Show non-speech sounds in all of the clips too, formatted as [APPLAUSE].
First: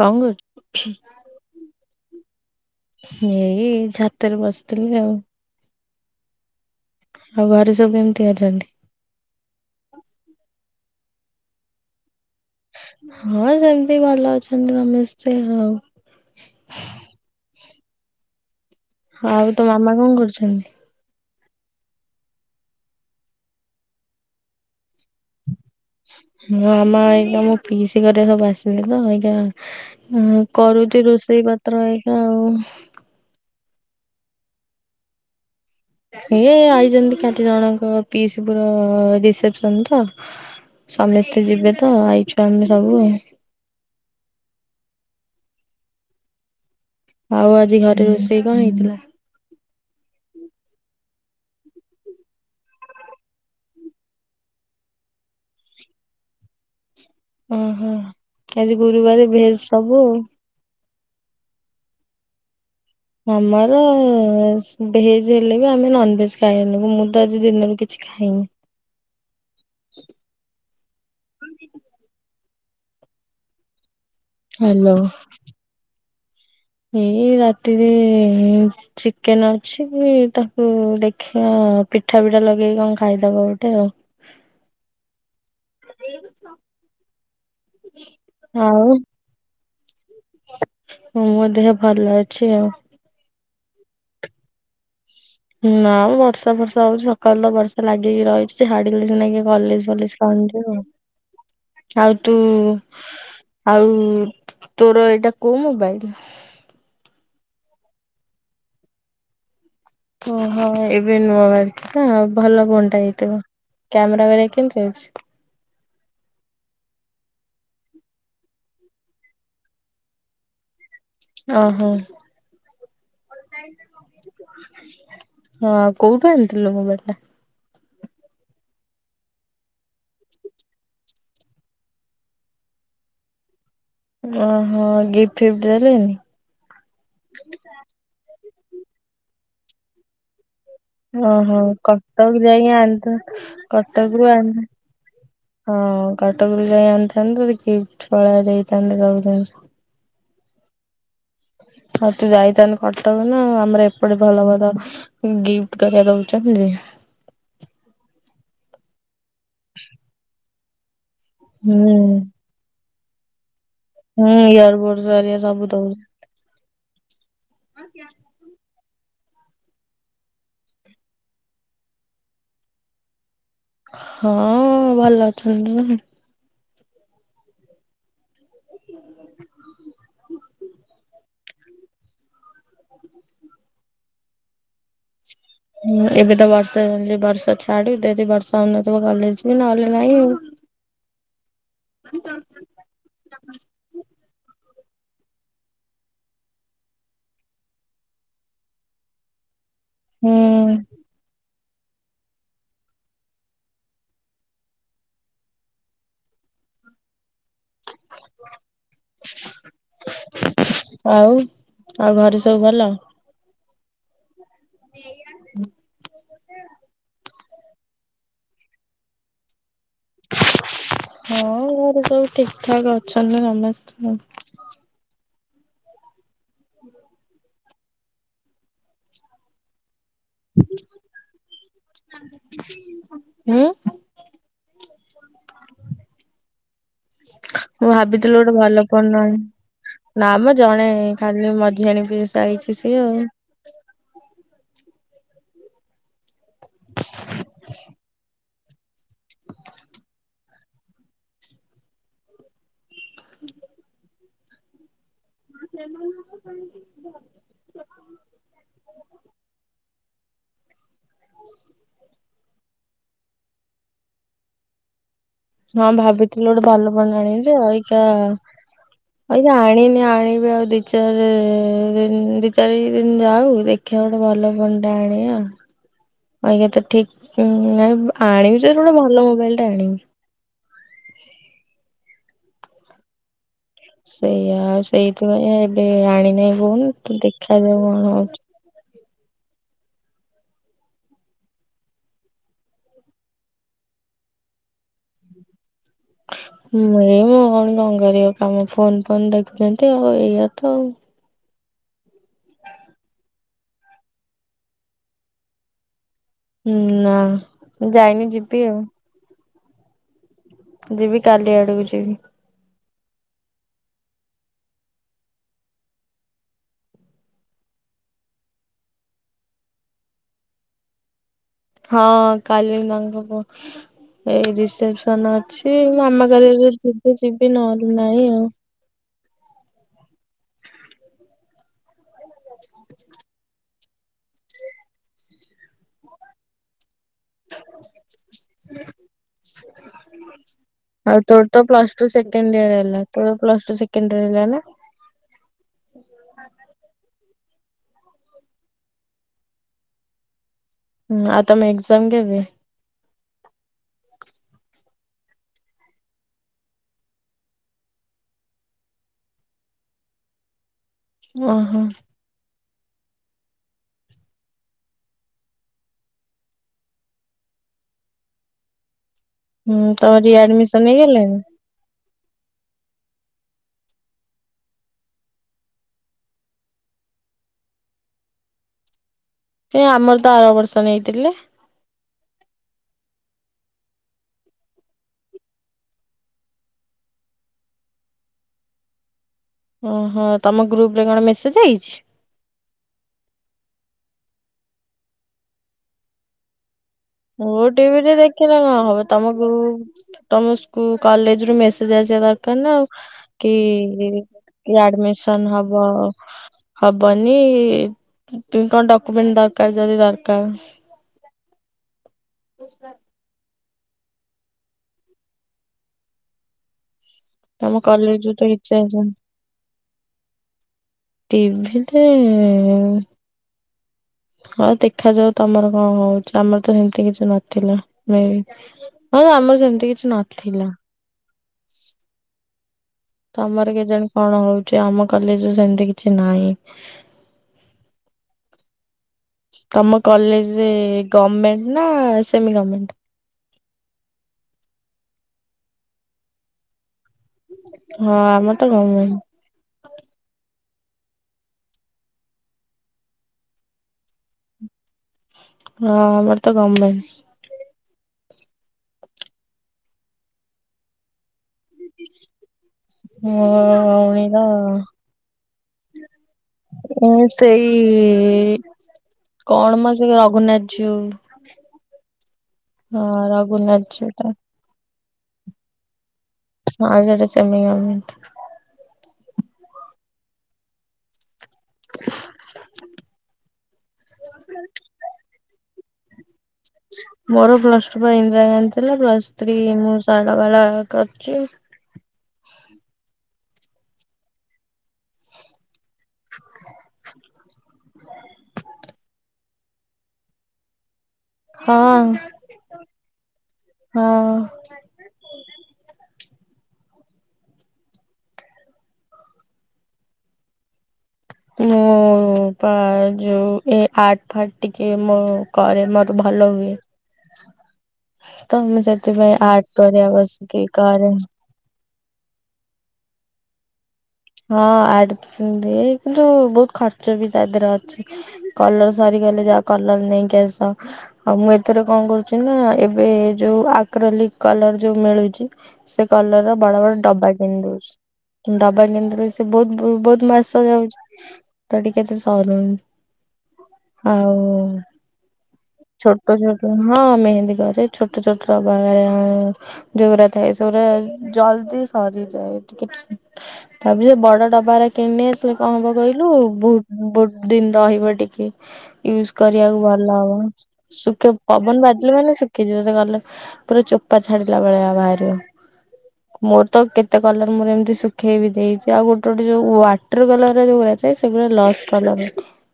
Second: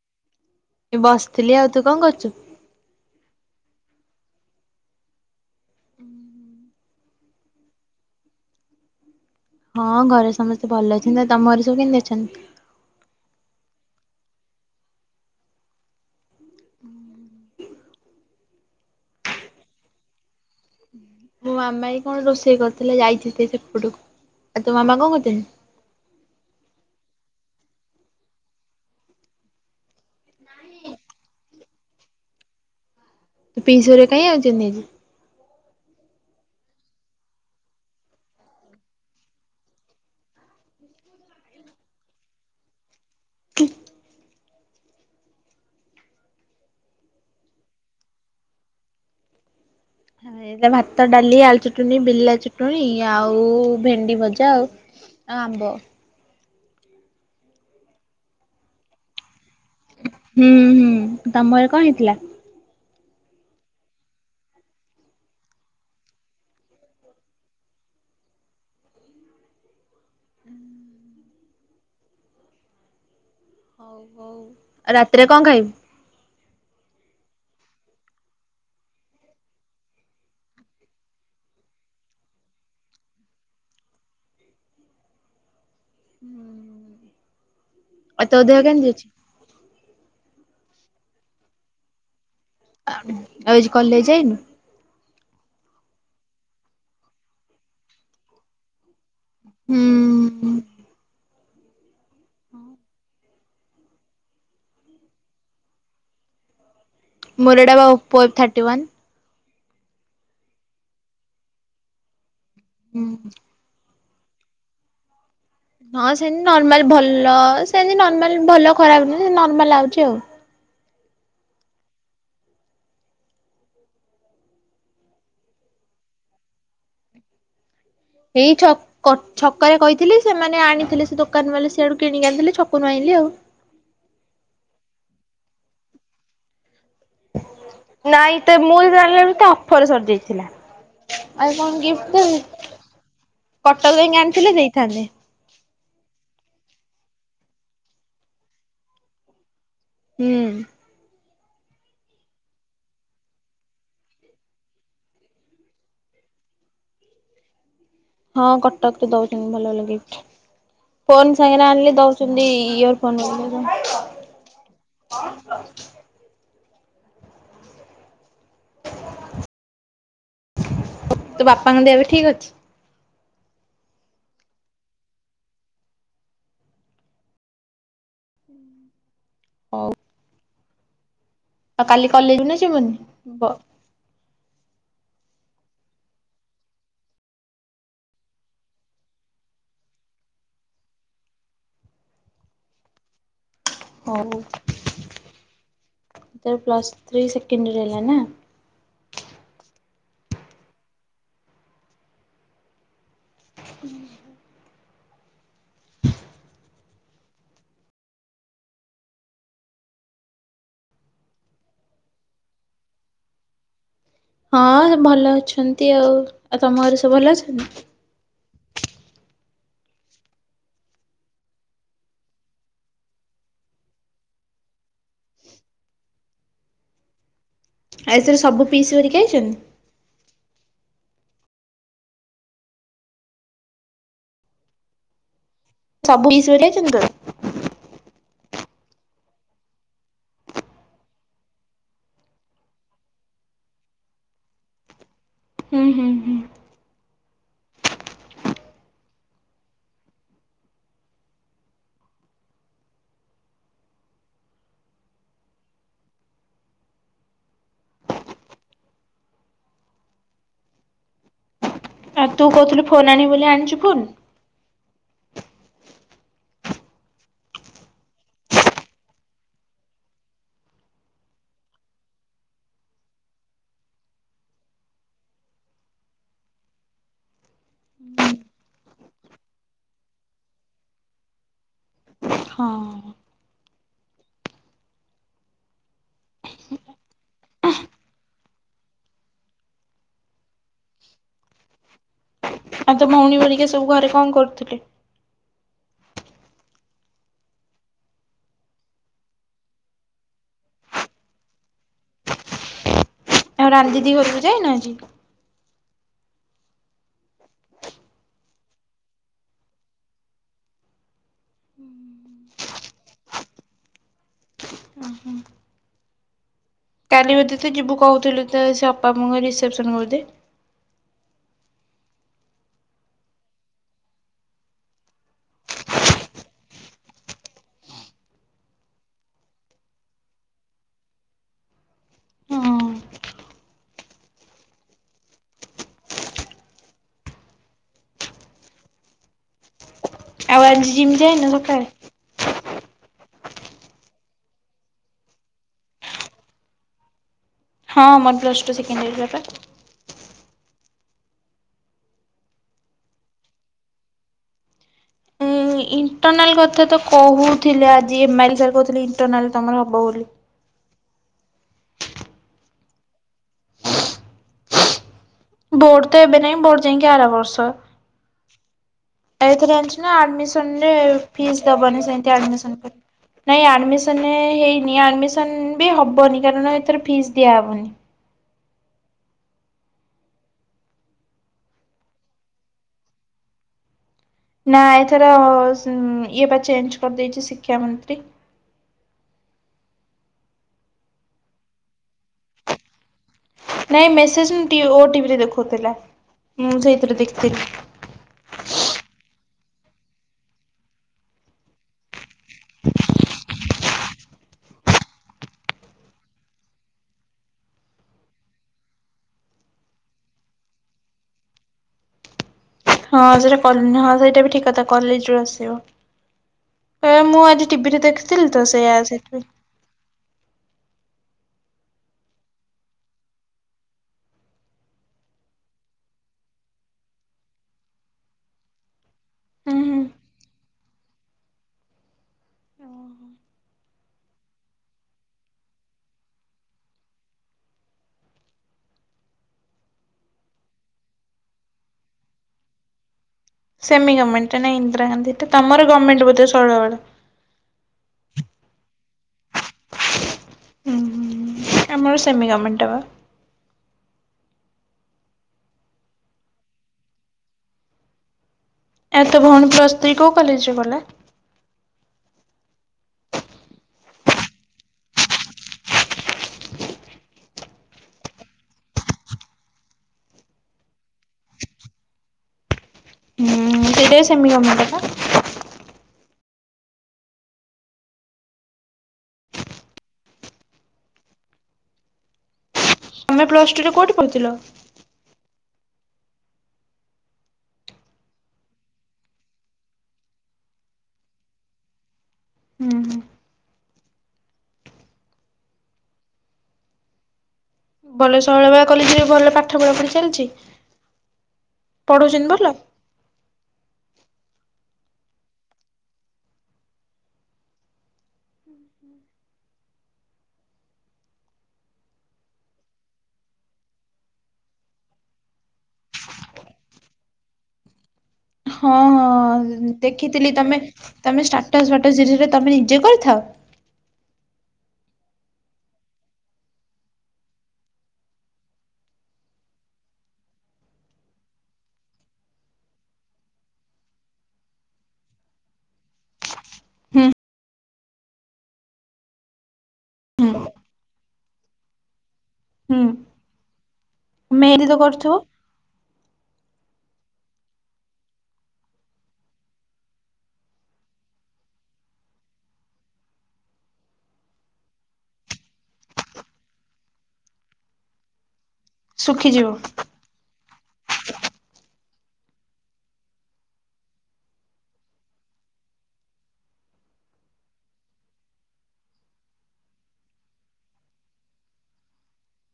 କଣ କହୁଛୁ? ଏଇ ବସିଥିଲି। ଆଉ ତୁ କଣ କରୁଛୁ? ଏଇ ଛାତରେ ବସିଥିଲି ଆଉ। ଆଉ ଘରେ ସବୁ କେମିତି ଅଛନ୍ତି? ହଁ ଘରେ ସମସ୍ତେ ଭଲ ଅଛନ୍ତି। ଆଉ ତମ ଘରେ ସବୁ କେମିତି ଅଛନ୍ତି? ହଁ ସେମିତି ଭଲ ଅଛନ୍ତି ସମସ୍ତେ ଆଉ। ଆଉ ତୋ ମାମା କଣ କରୁଛନ୍ତି? ମୋ ମାମା ଏଇ କଣ ରୋଷେଇ କରିଥିଲେ ଯାଇଛନ୍ତି ସେପଟକୁ। ଆଉ ତୋ ମାମା କଣ କରୁଛନ୍ତି? ମୋ ମାମା ଏଇ ମୁଁ ମୋ ପିଇସି ଘରେ ସବୁ ଆସିିବେ ତ ଏଇକା ହୁଁ କରୁଛି ରୋଷେଇ ପତ୍ର ଏଇକା ଆଉ। ପିଇସୀ ଘର କାଇଁ ଆଇଚନ୍ତି ଆଜି? ଏଇ ଆଇଛନ୍ତି ଏକାଠି ଜଣଙ୍କ ପିଇସୀ ପୁଅର ରିସେପ୍ସନ ତ ସମସ୍ତେ ଯିବେ ତ, ଆଇଚୁ ଆମେ ସବୁ ଆଉ। [UNINTELLIGIBLE] ଆଉ ଆଜି ଘରେ ରୋଷେଇ କଣ ହେଇଥିଲା? ହେଇଥିଲା ଭାତ, ଡାଲି, ଆଳୁ ଚଟଣି, ବିଲା ଚଟଣି, ଆଉ ଭେଣ୍ଡି ଭଜା ଆଉ। ଆ ଆମ୍ବ। ଓହୋ! ଆଜି ଗୁରୁବାର, ଭେଜ ସବୁ ଆଉ। ହୁଁ- ହୁଁ ତମର କଣ ହେଇଥିଲା? ଆମର ଭେଜ ହେଲେ ବି ଆମେ ନନଭେଜ ଖାଇନୁ। ମୁଁ ତ ଆଜି ଦିନରେ କିଛି ଖାଇନି। ଆଉ ହ୍ୟାଲୋ ରାତିରେ କଣ ଖାଇବୁ? ଏ ରାତିରେ ଏ ଚିକେନ ଅଛି ତାକୁ ଦେଖିବା ପିଠା ଫିଠା ଲଗେଇକି କଣ ଖାଇଦବା ଗୋଟେ ଆଉ। ଆଉ ତୋ ଦେହ କେମିତି ଆଉ ଅଛି? ମୋ ଦେହ ଭଲ ଅଛି ଆଉ। ଆଉ ଆଜି କଲେଜ ଯାଇନୁ? ନାମ ବର୍ଷା ଫର୍ଷା ହଉଚି ସକାଳୁ ତ ବର୍ଷା ଲାଗିକି ରହିଛି। ଛାଡିଲେ ସିନା କିଏ କଲେଜ ଫଲେଜ କଣ ହୁଁ ଯିବ। ଆଉ ତୁ ଆଉ ତୋର ଏଇଟା କୋଉ ମୋବାଇଲ? ମୋର ଏଟା ବା ଓପୋ ଏଫ୍ ଥାର୍ଟି ୱାନ୍। ଓହୋ ଏବେ ନୂଆ ବାହାରିଛି ତ ଭଲ ଫୋନଟା ହେଇଥିବ। କ୍ୟାମେରା ଭରିଆ କେମିତି ଅଛି? ହଁ ସେମିତି ନର୍ମାଲ ଭଲ ସେମିତି ନର୍ମାଲ ଭଲ ଖରାପ ନାଇଁ ନର୍ମାଲ ଆଉଚି ଆଉ। ଓହୋ। ହଁ କୋଉଠୁ ଆଣିଥିଲୁ ମୋବାଇଲ ଟା? ଏଇ ଛ କ ଛକରେ କହିଥିଲି ସେମାନେ ଆଣିଥିଲେ ସେ ଦୋକାନ ବାଲା ସିଆଡୁ କିଣିକି ଆଣିଥିଲେ ଛକରୁ ଆଣିଲି ଆଉ। ଓହୋ ଗିଫ୍ଟ ଫିଫ୍ଟ ଦେଲେନି? ନାଇଁ ତ ମୁଁ ଯେତେ ବେଳେ ଆଣିଲାବେଳକୁ ତା ଅଫର ସରି ଯାଇଥିଲା। ଓହୋ କଟକ ଯାଇକି ଆଣିଥାନ୍ତୁ କଟକ ଯାଇକି ରୁ ଆଣିଥିଲେ ଆଣି [UNINTELLIGIBLE] ଦେଇଥାନ୍ତେ। ହଁ କଟକରୁ ଯାଇ ଆଣିଥାନ୍ତୁ ତତେ ଗିଫ୍ଟ ଭଳିଆ ଦେଇଥାନ୍ତେ ସବୁ ଜିନିଷ। ହୁଁ। ଆଉ ତୁ ଯାଇଥାନ୍ତୁ କଟକ ନା ଆଉ। ଆମର ଏପଟେ ଭଲ ଭଲ ଗିଫ୍ଟ ତରିଆ ଦଉଛନ୍ତି ଯେ। ହଁ କଟକରେ ଦଉଛନ୍ତି ଭଲ ଭଲ ଗିଫ୍ଟ। ଫୋନ୍ ସାଙ୍ଗରେ ଆଣିଲେ ହୁଁ ଦଉଛନ୍ତି ଇଅର୍ ଫନ [UNINTELLIGIBLE] ହୁଁ ଇୟର ବୋଡସ୍ ହରିକା ସବୁ ଦଉ [INAUDIBLE] ତୋ ବାପାଙ୍କ ଦେଅ ଏବେ ଠିକ ଅଛି? ହଁ ଭଲ ଅଛନ୍ତି ହଉ ଆଉ କାଲି କଲେଜ ନା ଆସିବୁନି? [UNINTELLIGIBLE] ହୁଁ ଏବେ ତ ବର୍ଷା ହଉଛି ବର୍ଷା ଛାଡୁ ଯଦି ବର୍ଷା ହଉନଥିବ କଲେଜ ଜିବି ନହେଲେ ନାଇଁ ଆଉ। [INAUDIBLE] ହଉ ତୋର ପ୍ଲସ୍ ଥ୍ରୀ ସେକଣ୍ଡ ଇଅର ହେଲା ନା? ହୁଁ। ହୁଁ [UNINTELLIGIBLE] ଆଉ ଆଉ ଘରେ ସବୁ ଭଲ? ହଁ ଭଲ ଅଛନ୍ତି ଆଉ, ଆଉ ତମ ଘରେ ସବୁ ଭଲ ଅଛନ୍ତି? ହଁ ଘରେ ସବୁ ଠିକ ଠାକ ଅଛନ୍ତି ସମସ୍ତ। ହୁଁ। ଆଉ ଏଥିରେ ସବୁ ପିସି ଘରିକା ଆଇଛନ୍ତି? ହଁ। ସବୁ ପିସିି [UNINTELLIGIBLE] ମୁଁ ଭାବିଥିଲି ଗୋଟେ ଭଲ ଫୋନ୍ ଆଣିବି। ନା ମ ଜଣେ ଖାଲି ମଝି ଆଣ ପିସି ହେଇଛି ସିଏ ଆଉ ହୁଁ ହୁଁ ହୁଁ। ହ [INAUDIBLE] ସେମାନଙ୍କ ପାଇଁ [UNINTELLIGIBLE] [INAUDIBLE] ଆଉ ତୁ କହୁଥିଲୁ ଫୋନ ଆଣିବୁ ବୋଲି ଆଣିଛୁ ଫୋନ୍? ହଁ ଭାବିଥିଲୁ ଗୋଟେ ଭଲ ଫୋନ୍ ଆଣିବି ଯେ [UNINTELLIGIBLE] ଏଇନା ଆଣିନି ଆଣିବି ଆଉ ଦି ଚାରି ଦ ଦି ଚାରି ଦିନ ଯାଉ, ଦେଖ ଦେଖିଆ ଗୋଟେ ଭଲ ଫୋନ ଟେ ଆଣିବି ଆଉ [UNINTELLIGIBLE] ଅଇକ ତ ଠିକ ନାହି, ଆଣିବି ତ ଗୋଟେ ଭଲ ମୋବାଇଲ ଟା ଆଣିବି। [INAUDIBLE] ହଁ। ସେଇଆ ଆଉ ସେଇଥିପାଇଁ ଏବେ ଆଣିନାହିଁ ଫୋନ୍, ତୁ ଦେଖାଯାଉ କଣ ହଉଛି ଆଉ ତ ଭଉଣୀ ଭରିକା ସବୁ ଘରେ କଣ କରୁଥିଲେ? ଏଇ ମୁଁ କଣ କଣ କରିବ କାମ ଫୋନ୍ ଫୋନ ଦେଖୁଛନ୍ତି ଆଉ ଏଇଆ ତ ଆଉ। ଆଉ ରାନି ଦିଦି ଘରକୁ ଯାଇନାହାନ୍ତି? ହୁଁ ନା ଯାଇନି ଯିବି ଆଉ। ଯିବି କାଲି ଆଡକୁ ଯିବି। କାଲି ବୋଧେ ତ ଯିବୁ କହୁଥିଲୁ ତ ସେ ଅପାଙ୍କ ରିସେ୍ସନ୍ ବୋଧେ। ହଁ କାଲି ତାଙ୍କ କୁହ [INAUDIBLE] ଏଇ ରିସେପସନ ଅଛି, ମାମା କାଲି ଯଦି ଯିବେ ଯିବି ନହେଲେ ନାହିଁ ଆଉ। [UNINTELLIGIBLE] ଆଉ ଆଜି ଜିମ୍ ଆଉ ତୋର ଯାଇନୁ ତ ସକାଳେ? ପ୍ଲସ୍ ତୋ ସେକେଣ୍ଡିଅର ହେଲା ତୋର ପ୍ଲସ ଟୁ ସେକେଣ୍ଡିଅର ହେଲା ନା। ହଁ ମୋର ପ୍ଲସ ଟୁ ସେକେଣ୍ଡିଅର ହେଲା ପା। ହୁଁ ଆ ମୁଁ ଏକ୍ସାମ୍ କେବେ? ଉଁ ଇଣ୍ଟରନାଲ କଥା ତ କହୁଥିଲେ ଆଜି ଏମ ଆଇଲ ସାର୍ କହୁଥିଲେ ଇଣ୍ଟରନାଲ ତମର ହବ ବୋଲି। ଓହୋ। ବୋର୍ଡ ତ ଏବେ ନାଇଁ ବୋର୍ଡ ଯାଇକି ଆର ବର୍ଷ। ଏଥିରେ ହୁଁ ଜଣିଛି ନା ତମ ଆଡମିସନ ରିଆଡମିସନ ରେ ହେଇଗଲାଣି? ଫିସ୍ ଦବନି, ସେମତି ଆଡମିସନ ପରେ ନାଇଁ ଆଡ଼ମିସନ ହେଇନି ଆଡମିସନ ବି ହବନି କାରଣ ଏଥର ଫିସ୍ ଦିଆହବନି। କାଇଁ ଆମର ତ ଆର ବର୍ଷ ନେଇଥିଲେ। ନା ଏଥର ଇଏ ବା ଚେଞ୍ଜ କରିଦେଇଛି ଶିକ୍ଷା ମନ୍ତ୍ରୀ। ଓହୋ, ତମ ଗ୍ରୁପରେ କଣ ମେସେଜ ଆଇଛି? ନାଇଁ ମେସେଜ [UNINTELLIGIBLE] ଓ ଟିଭିରେ ଦେଖୁଥିଲା। ମୁଁ ଯାଇଥିଲି ଦେଖି। ଓଟିଭିରେ ଦେଖେ। କିନ୍ତୁ, ତମ କୁ ତମ ସ୍କୁଲ କଲେଜରୁ ମେସେଜ୍ ଆସିବା ଦରକାରନା ଆଉ। କି ଆଡମିସନ୍ ହବ। ହବନି, ତୁ କଣ ଡକୁ୍ୟୁମେଣ୍ଟ ଦରକାର ଯଦି ଦରକାର? [INAUDIBLE] ହଁ ସେଇଟା କନେହବ, ହଁ ସେଇଟାବି ଠିକ୍ କଥା କଲେଜରୁ ଆସିବ। ଏଇ ମୁଁ ଆଜି ତମ ଟିଭିରେ କଲେଜରୁ ତ ଦେଖିଥିଲିତ, କିଛି ସେଇୟଆ ଆସିନି। ସେଇଥିପାଇଁ। ଟିଭିରେ। ହଁ ଦେଖାଯାଉ ତମର କଣ ହଉଛି ଆମରତ ସେମିତି କିଛି ନଥିଲା ମେଇ ହଉ ଆମର ହୁଁ ସେମିତି ହୁଁ। କିଛି ନଥିଲା। ତମର କେଜାଣି କଣ ହେଉଚି ଆମ କଲେଜରେ ସେମିତି କିଛି ନାହିଁ। ତମ କଲେଜେ ଗମେଣ୍ଟ୍ ନା ସେମିଗମେଣ୍ଟ୍? ସେମିଗମେଣ୍ଟ୍ ଟା ନା ଇନ୍ଦିରାଗାନ୍ଧୀଟା ତମର ଗମେଣ୍ଟ୍ ବୋଧେ ଶୈଳବାଳା? ହଁ ଆମର ତ ଗମେଣ୍ଟେ୍। ଉଁ ହଁ ଆମର ସେମିଗମେଣ୍ଟ ଟା ବା। ହଁ ଆମର ତ ଗମେଣ୍ଟେ୍। ଆଉ ତେ ଭେଉଣୀ ପ୍ଲସ୍ ଥ୍ରୀ କେଉ କଲେଜ୍ ରେ ଗଲା? ହଅଇର ଇଏ ସେଇ କଣ ମ ଯେଉ ରଘୁନାଥ ଯିଉ। [INAUDIBLE] ହଁ ରଘୁନାଥ। ଜୀଉ ସେଇଟାବି ଟା ସେମିଗମେଣ୍ଟ ପା। ହଁ ସେଇଟା ସେମିଗମେଟ। [INAUDIBLE] ତମେ ପ୍ଲସଟୁରେ କୋଉଠି ପଢୁଥିଲ? ମୋର ପ୍ଲସଟୁ ପା ଇନ୍ଦିରାଗାନ୍ଧୀ ଥିଲା ପ୍ଲସଥ୍ରୀ ମୁଁ ଶୈଳବାଳା କରଚି। ହୁଁ ହୁଁ। ଭଲ ଶୈଳବାଳା କଲେଜେରେ ଭଲ ପାଠ ପଢାପଢି ଚାଲିଚି? ହଁ ହଁ। ମୁଁ ପା ଯୋଉ ଏ ଆଠ ଫାଟ ଟିକେ ମୋ କରେ ମୋର ଭଲ ହୁଏ। [INAUDIBLE] ତ ମୁଁ ହଁ ସେଥିପାଇଁ ଆର୍ଟ ହଁ କରିବା ଦେଖିଥିଲି, ବସିକି ତମେ କରେ ତମେ ଷ୍ଟାଟସ୍ ଭାଟସ୍ ସିରିରେ ତମେ ନିଜେ କରିଥାଅ? ହଁ ଆଡ଼ କି ଦେ କିନ୍ତୁ ବହୁତ ଖର୍ଚ୍ଚ ବି ତା ଦେହରେ ଅଛି। କଲର ସରିଗଲେ ଯାଆ କଲର ନେଇକି ଆସ। ଆଉ ମୁଁ ଏଥିରେ କଣ କରୁଛିନା, ଏବେ ଯୋଉ ଆକ୍ରୋଲିକ୍ କଲର ଯୋଉ ମିଳୁଚି। ସେ କଲର ବଡବଡ ହୁଁ ଡବା କିଣିଦୋଉଚି ଡବା କିଣିଦୋ ବହୁତ ବହୁତ ମାସ ହୁଁ ଯାଉଚି ତ ଟିକେ ଏତେ ସରୁନି। ହୁଁ ଆ ଉଁ। ମେହେନ୍ଦି କରୁଥିବ। ଛୋଟ ଛୋଟ ହଁ ମେହେନ୍ଦୀ କରେ ଛୋଟ ଛୋଟର ବାୟାଳା ଯଉରା ଥାଏ ସଉରା ଜଲ୍ଦି ସାରି ଯଏ ଟିକେ ତାପ ସେ ବଡ଼ ଡବାରା କିଣିନେ ସେ କଣ ହବ କହିଲୁ ବହୁ ବହୁତ ଦିନ ରହିବ ଟିକେ। [INAUDIBLE] ୟୁଜ କରିବାକୁ ଭଲ ହବ, ଶୁଖ ପବନ ବାଜିଲେ ମାନେ ଶୁଖିଯିବ ସେ ଗଲେ। ପୁରା ଚୋପା ଛାଡିଲା ଭଳିଆ ବାହାରିବ। ଁ ମୋର ତ କେତେ କଲର ମୋର ଏମିତି ଶୁଖେଇ ବି ଦେଇଛି ଆଉ ଗୋଟେ ଗୋଟେ ଯୋଉ ୱାଟର କଲରର ଯୋଉଗୁରା ସେ ସେଗୁରା ଲସ୍ କଲର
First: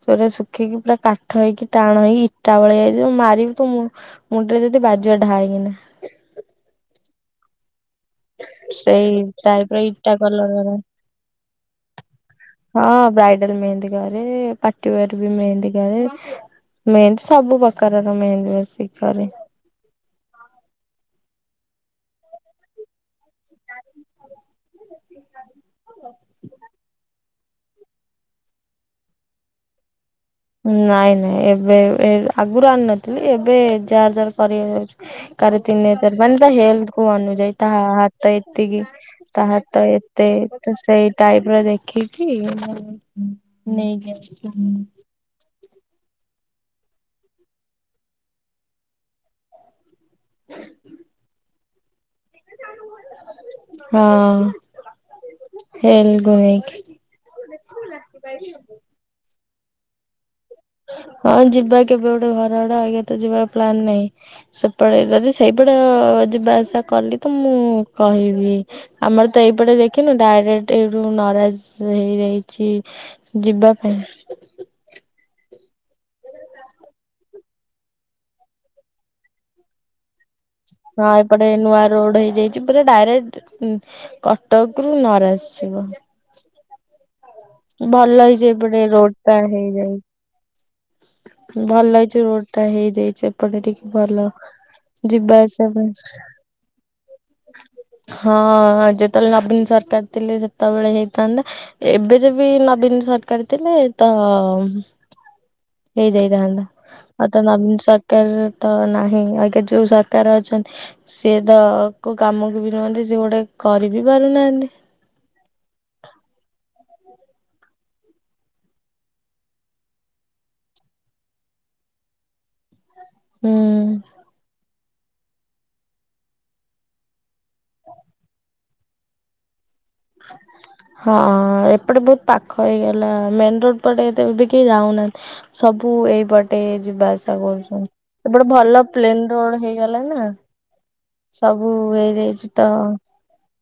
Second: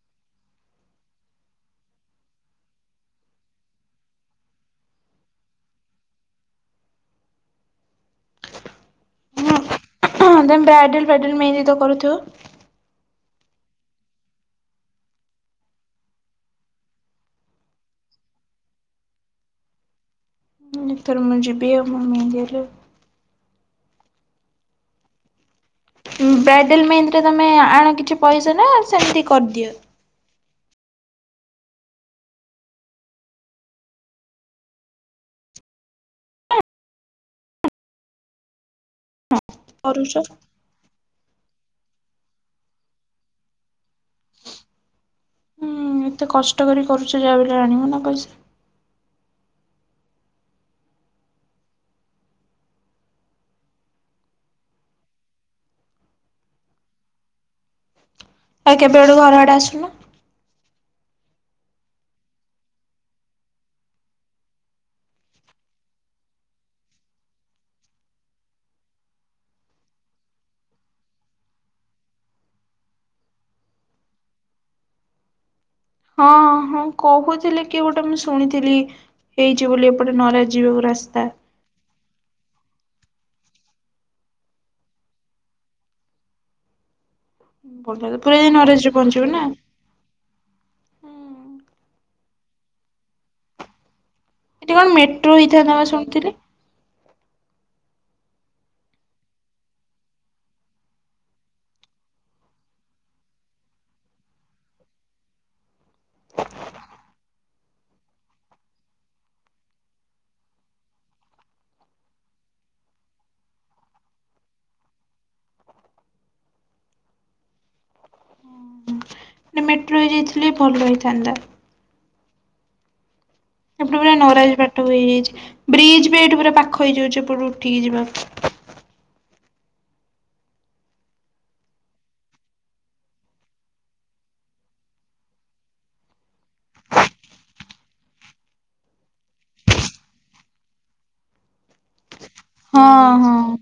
ସେଗୁରା ଶୁଖିକି ପୁରା କାଠ ହେଇକି ଟାଣ ହେଇ ଟାଉଳିଆ ହେଇଥିବ ମାରିବି ତୋ ମୁଣ୍ଡରେ ଯଦି ବାଯିବ ଢାଏ କିନା। ସେଇ ଟାଇପର ଇଟା ହୁଁ କଲର ତମେ ଗୁରା ବ୍ରାଇଡାଲ ଫ୍ରାଇଡ଼ାଲ ମେହେନ୍ଦୀ ତ କରୁଥିବ? ହଁ ବ୍ରାଇଡାଲ ମେହେନ୍ଦୀ କ, ପାଟି ୱେର ବି ମେହେନ୍ଦୀ କରେ। ମେହେନ୍ଦୀ ସବୁ ପ୍ରକାରର ମେହେନ୍ଦୀ ବସିକି କରେ। ଏଥର ମୁ ଯିବି ଆଉ ମୋ ମେହେନ୍ଦି ହେଲେ। ବ୍ରାଇଡେଲ ମେହେନ୍ଦୀଟା ତମେ ଆଣ କିଛି ପଇସା ନା ସେମିତି କରଦିଅ? ନାଇଁ ନାଇଁ ଏବେ ଆଗୁରୁ ଆଣୁ ନଥିଲି ଏବେ ଯାହାର ଯାହାର କରିବାକୁ ଯାଉଛି କାର ତିନି ହଜାର ମାନେ ତା ହେଲଥ କୁ ଅନୁଜାଇ ତା ହାତ ଏତିକି ତା ହାତ କରୁଛ ଏତେ ହୁଁ ତ ସେଇ ଟାଇପର ଦେଖିକି ନେଇକି ଆସୁ। ହୁଁ ଏତେ କଷ୍ଟ କରି କରୁଛ ଯାହାବି ହେଲେ ଆଣିବ ନା ପଇସା। [INAUDIBLE] ହଁ ହେଲ କୁ ନେଇକି। ଆଉ କେବେ ଗୋଟେ ଘର ଆଡେ ଆସୁନ। ହଁ ଯିବା କେବେ ଗୋଟେ ଘର ଆଡେ ଆଉ ୟା ତ ଯିବା ପ୍ଲାନ ନାହିଁ। ସେପଟେ ଯଦି ସେଇପଟ ଯିବା ଆସିବା କଲି ତ ମୁଁ କହିବି। ଆମର ତ ଏଇପଟେ ଦେଖିନୁ ଡାଇରେକ୍ଟ ଏଇଠୁ ନରାଜ ହେଇଯାଇଚି। ଯିବା ପାଇଁ। ହଁ ହଁ କହୁଥିଲେ କିଏ ଗୋଟେ ମୁଁ ଶୁଣିଥିଲି ହେଇଛି ବୋଲି ଏପଟେ ନରାଜ ଯିବାକୁ ହଁ ରାସ୍ତା ଏପଟେ ନୂଆ ରୋଡ ହେଇଯାଇଛି ପୁରା ଡାଇରେକ୍ଟ କଟକ ରୁ ନରାସ ଯିବ। ଭଲ ପୁରା ହେଇଚି ଯାଇ ଏପଟେ ନରାଜରେ ରୋଡ ପହଞ୍ଚିବ ନା ଟା ହେଇଯାଇଛି। ଭଲ ହେଇଚି ରୋଡ ଟା ହେଇଯାଇଛି ଏପଟେ ଟିକେ ଭଲ। ଏଠି କଣ ମେଟ୍ରୋ ଯିବା ଆସିବା ହେଇଥାନ୍ତା ବା ପାଇଁ। ଶୁଣୁଥିଲି। ହଁ ଯେତେବେଳେ ନବୀନ ସରକାର ଥିଲେ ସେତେବେଳେ ହେଇଥାନ୍ତା। ଏବେ ଯେ ବି ନବୀନ ସରକାରୀ ଥିଲେ ତ ହେଇଯାଇଥାନ୍ତା ଆଉ ତ ନବୀନ ସରକାର ତ ନାହିଁ ଆଇକା ଯୋଉ ସରକାର ଅଛନ୍ତି ସିଏ ତ କୋଉ କାମକୁ ବି ନୁହନ୍ତି ସିଏ ଗୋଟେ କରି ବି ପାରୁନାହାନ୍ତି। ମାନେ ମେଟ୍ରୋ ହେଇ ଯାଇଥିଲେ ଭଲ ହେଇଥାନ୍ତା। ହୁଁ ସେପଟେ ପୁରା ନରାଜ ପାଟ ହେଇଯାଇଛି ବ୍ରିଜ ବି ଏଇଠି ପୁରା ପାଖ ହେଇଯାଉଛି ଏପଟୁ ଉଠିକି ଯିବାକୁ। [INAUDIBLE] ହଁ ଏପଟେ ବହୁତ ପାଖ ହେଇଗଲା ମେନ୍ ରୋଡ ପଟେ ଏତେ ବି କେହି ଯାଉନାହାନ୍ତି। ସବୁ ଏଇପଟେ ଯିବା ଆସିବା କରୁଛନ୍ତି। ଏପଟେ ଭଲ ପ୍ଲେନ ରୋଡ ହେଇଗଲା ନା ସବୁ ହେଇଯାଇଛି। ତ ହଁ ହଁ।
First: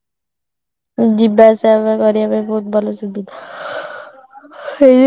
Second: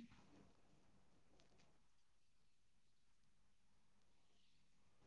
ଯିବା ଆସିବା କରିବା ପାଇଁ ବହୁତ ଭଲ ସୁବିଧା ହେଇଯାଇଛି।